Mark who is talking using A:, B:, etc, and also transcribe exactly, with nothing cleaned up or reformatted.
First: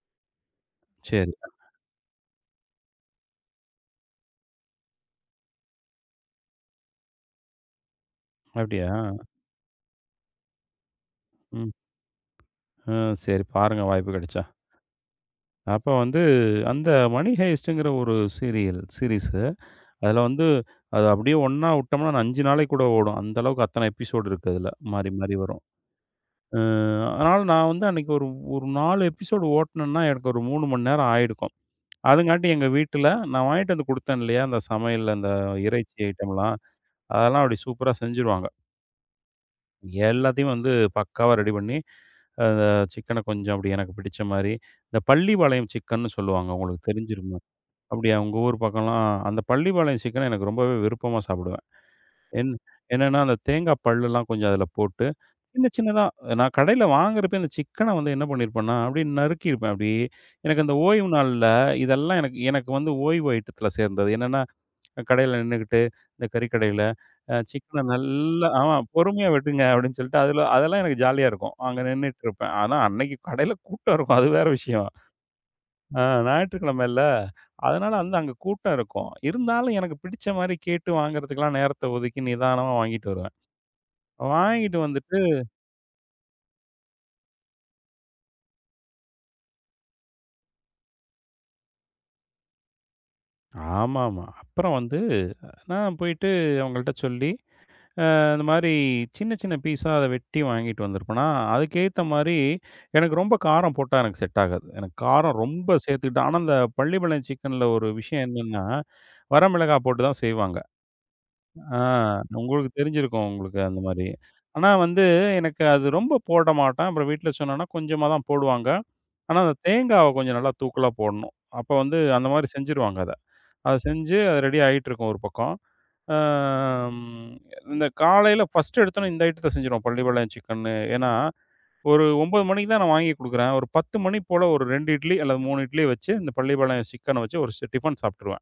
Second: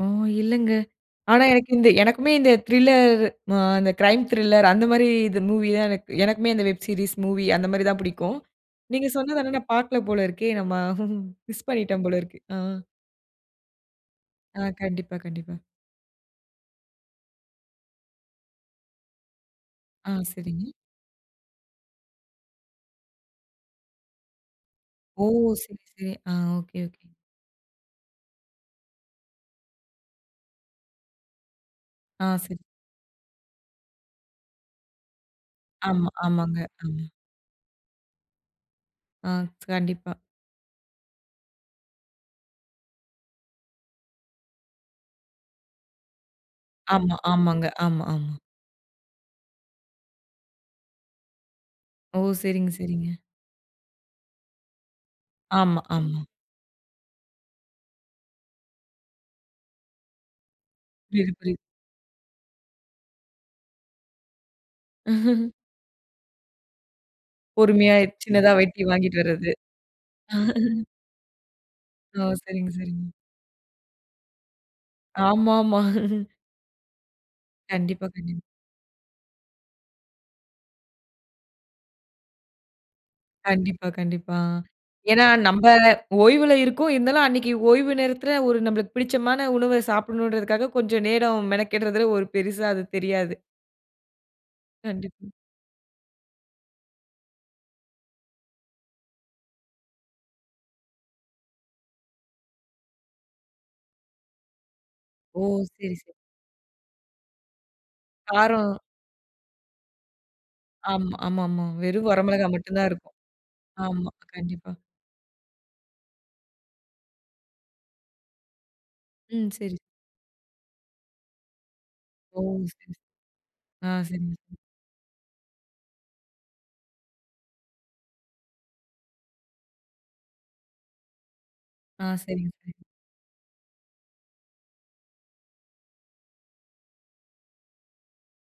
A: ஓ, இல்லைங்க.
B: சரி.
A: ஆனா, எனக்கு இந்த எனக்குமே இந்த திரில்லர், அ, இந்த க்ரைம் திரில்லர். அந்த மாரி இது, மூவி தான் எனக் எனக்குமே இந்த வெப் சீரிஸ் மூவி, அந்த மாதிரி தான் புடிக்கும்.
B: அப்டியா?
A: நீங்க சொன்னது ஆனா, நான் பார்க்கலை போல இருக்கே. நம்ம மிஸ்
B: ம்.
A: பண்ணிட்டோம் போல இருக்கு. ஆ.
B: அ, சரி பாருங்க, வாய்ப்பு கிடைச்சா.
A: ஆ, கண்டிப்பா, கண்டிப்பா.
B: அப்ப வந்து, அந்த மணி ஹைஸ்ட்ங்கிற ஒரு சீரியல் சீரிஸ்ஸு
A: ஆ,
B: அதுல வந்து,
A: சரிங்க.
B: அது அப்படியே ஒண்ணா வுட்டோம்னா, அஞ்சு நாளைக்கு கூட ஓடும். அந்த அளவுக்கு அத்தனை எபிசோடு இருக்கு, அதுல. மாறி,
A: ஓ,
B: மாறி வரும்.
A: சரி, சரி. அ, ஓகே,
B: ம்.
A: ஓகே.
B: அதனால நான் வந்து அன்னைக்கு ஒரு நாலு எபிசோடு ஓட்னேன்னா, எனக்கு ஒரு மூணு மணி நேரம் ஆயிருக்கும்.
A: அ,
B: அதுங்காட்டி,
A: சரி.
B: எங்க வீட்டுல நான் வாங்கிட்டு வந்து குடுத்தேன், இல்லையா? அந்தச் சமையல், இந்த இறைச்சி
A: ஆமா,
B: ஐட்டம்லாம்.
A: ஆமாங்க. ஆமா.
B: அதெல்லாம், அப்பிடி சூப்பரா செஞ்சுடுவாங்க.
A: அ, கண்டிப்பா.
B: எல்லாத்தையும் வந்து, பக்காவா ரெடி பண்ணி, அந்த சிக்கன கொஞ்சம் அப்பிடி எனக்குப் பிடிச்ச மாரி. இந்தப் பள்ளிபாளையம் சிக்கன்னு சொல்லுவாங்க. உங்களுக்குத்
A: ஆமா.
B: தெரிஞ்சிருக்குமே?
A: ஆமாங்க, ஆமா,
B: அப்பிடியா?
A: ஆமா.
B: உங்க ஊர் பக்கம்லாம் அ அந்தப் பள்ளிபாளையம் சிக்கன, எனக்கு ரொம்பவே விருப்பமா சாப்பிடுவேன்.
A: ஓ!
B: என்
A: சரிங்க, சரிங்க.
B: என்னனா, அந்தத் தேங்காப் பல்லுலாம் கொஞ்சம் அதுல போட்டு, சின்ன,
A: ஆமா,
B: சின்னதா.
A: ஆமா.
B: நான் கடைல வாங்குறப்பயே, அந்த சிக்கன வந்து என்ன பண்ணி இருப்பேன்னா, அப்பிடியே நறுக்கியிருப்பேன். அப்பிடியே, எனக்கு அந்த ஓய்வு
A: புரியுது,
B: நாள்ல
A: புரியுது.
B: இதெல்லாம் எனக் எனக்கு வந்து ஓய்வு ஐட்டத்துல சேர்ந்தது. என்னனா, கடைல நின்னுகிட்டு, இந்தக் கறி கடையில. அ சிக்கன
A: பொறுமையா,
B: நல்லா,
A: சின்னதா
B: ஆமா,
A: வெட்டி வாங்கிட்டு
B: பொறுமையா
A: வர்றது.
B: வெட்டுங்க. அப்பிடின்னு சொல்லிட்டு, அதுல அதெல்லாம் எனக்கு ஜாலியா இருக்கும். அங்க
A: ஓ!
B: நின்னுட்டுருப்பேன்.
A: சரிங்க,
B: ஆனா,
A: சரிங்க.
B: அன்னைக்கு கடைல கூட்டம் இருக்கும். அது வேற விஷயம்.
A: ஆமாமா.
B: அ, ஞாயிற்றுக்கிழமைல. அதனால
A: கண்டிப்பா,
B: அந்த அங்க
A: கண்டிப்பா.
B: கூட்டம் இருக்கும். இருந்தாலும், எனக்குப் பிடிச்ச மாரி கேட்டு வாங்குறதுக்குகெல்லாம் நேரத்த ஒதுக்கி, நிதானமா வாங்கிட்டு வருவேன்.
A: கண்டிப்பா, கண்டிப்பா.
B: வாங்கிட்டு வந்துட்டு
A: ஏன்னா, நம்ப ஓய்வுல இருக்கோம். இருந்தாலும், அன்னைக்கு ஓய்வு நேரத்துல, ஒரு நமக்குப் பிடிச்சமான உணவை சாப்பிடணும்கிறதுக்காகக் கொஞ்சம் நேரம் மெனக்கெடுறதுல, ஒரு பெரிசா அது தெரியாது.
B: ஆமாமா. அப்புறம் வந்து
A: கண்டிப்பா.
B: நான் போயிட்டு அவங்கள்ட்ட சொல்லி அ, இந்த மாரி சின்ன சின்ன பீஸ்ஸா அத வெட்டி வாங்கிட்டு வந்திருப்பேனா. அதுக்கு ஏத்த மாரி, எனக்கு ரொம்ப காரம் போட்டா, எனக்கு செட் ஆகாது. எனக்குக் காரம்
A: ஓ!
B: ரொம்ப
A: சரி, சரி.
B: சேர்த்துக்கிட்டா ஆனா, அந்தப் பள்ளிபாளையம் சிக்கன்ல ஒரு விஷயம் என்னன்னா,
A: காரம்
B: வர மிளகாய் போட்டுத்தான் செய்வாங்க.
A: ஆமா, ஆமாமா.
B: அ,
A: வெறும் வரமிளகாய்
B: உங்களுக்குத்
A: மட்டும்தான் இருக்கும்.
B: தெரிஞ்சிருக்கும். உங்களுக்கு அந்த மாரி.
A: ஆமா,
B: ஆனா,
A: கண்டிப்பா.
B: வந்து எனக்கு அது ரொம்ப போட மாட்டேன். அப்புறம் வீட்டுல சொன்னனா, கொஞ்சமா தான் போடுவாங்க. ஆனா,
A: ம்,
B: அந்தத்
A: சரி.
B: தேங்காவ கொஞ்சம் நல்லா தூக்கலா போடணும். அப்போ வந்து, அந்த
A: ஓ!
B: மாரி
A: சரி, சரி,
B: செஞ்சிருவாங்க, அத. அதச்
A: அ,
B: செஞ்சு, அது
A: சரிங்க.
B: ரெடி ஆயிட்டு இருக்கும், ஒரு பக்கம். அ, ம். இந்தக் காலைல ஃபஸ்ட் எடுத்தானோ, இந்த ஐட்டத்த செஞ்சுருவோம், பள்ளிபாளையம் சிக்கன்னு. ஏன்னா,
A: அ,
B: ஒரு ஒன்பது
A: சரிங்க.
B: மணிக்குத் தான்
A: சரிங்க.
B: நான் வாங்கி குடுக்கறேன். ஒரு பத்து மணிபோல, ஒரு ரெண்டு இட்லி அல்லது மூணு இட்லி வச்சு, இந்த பள்ளிபாளையம் சிக்கன வச்சு ஒரு சி டிஃபன் சாப்பிட்டுருவேன்.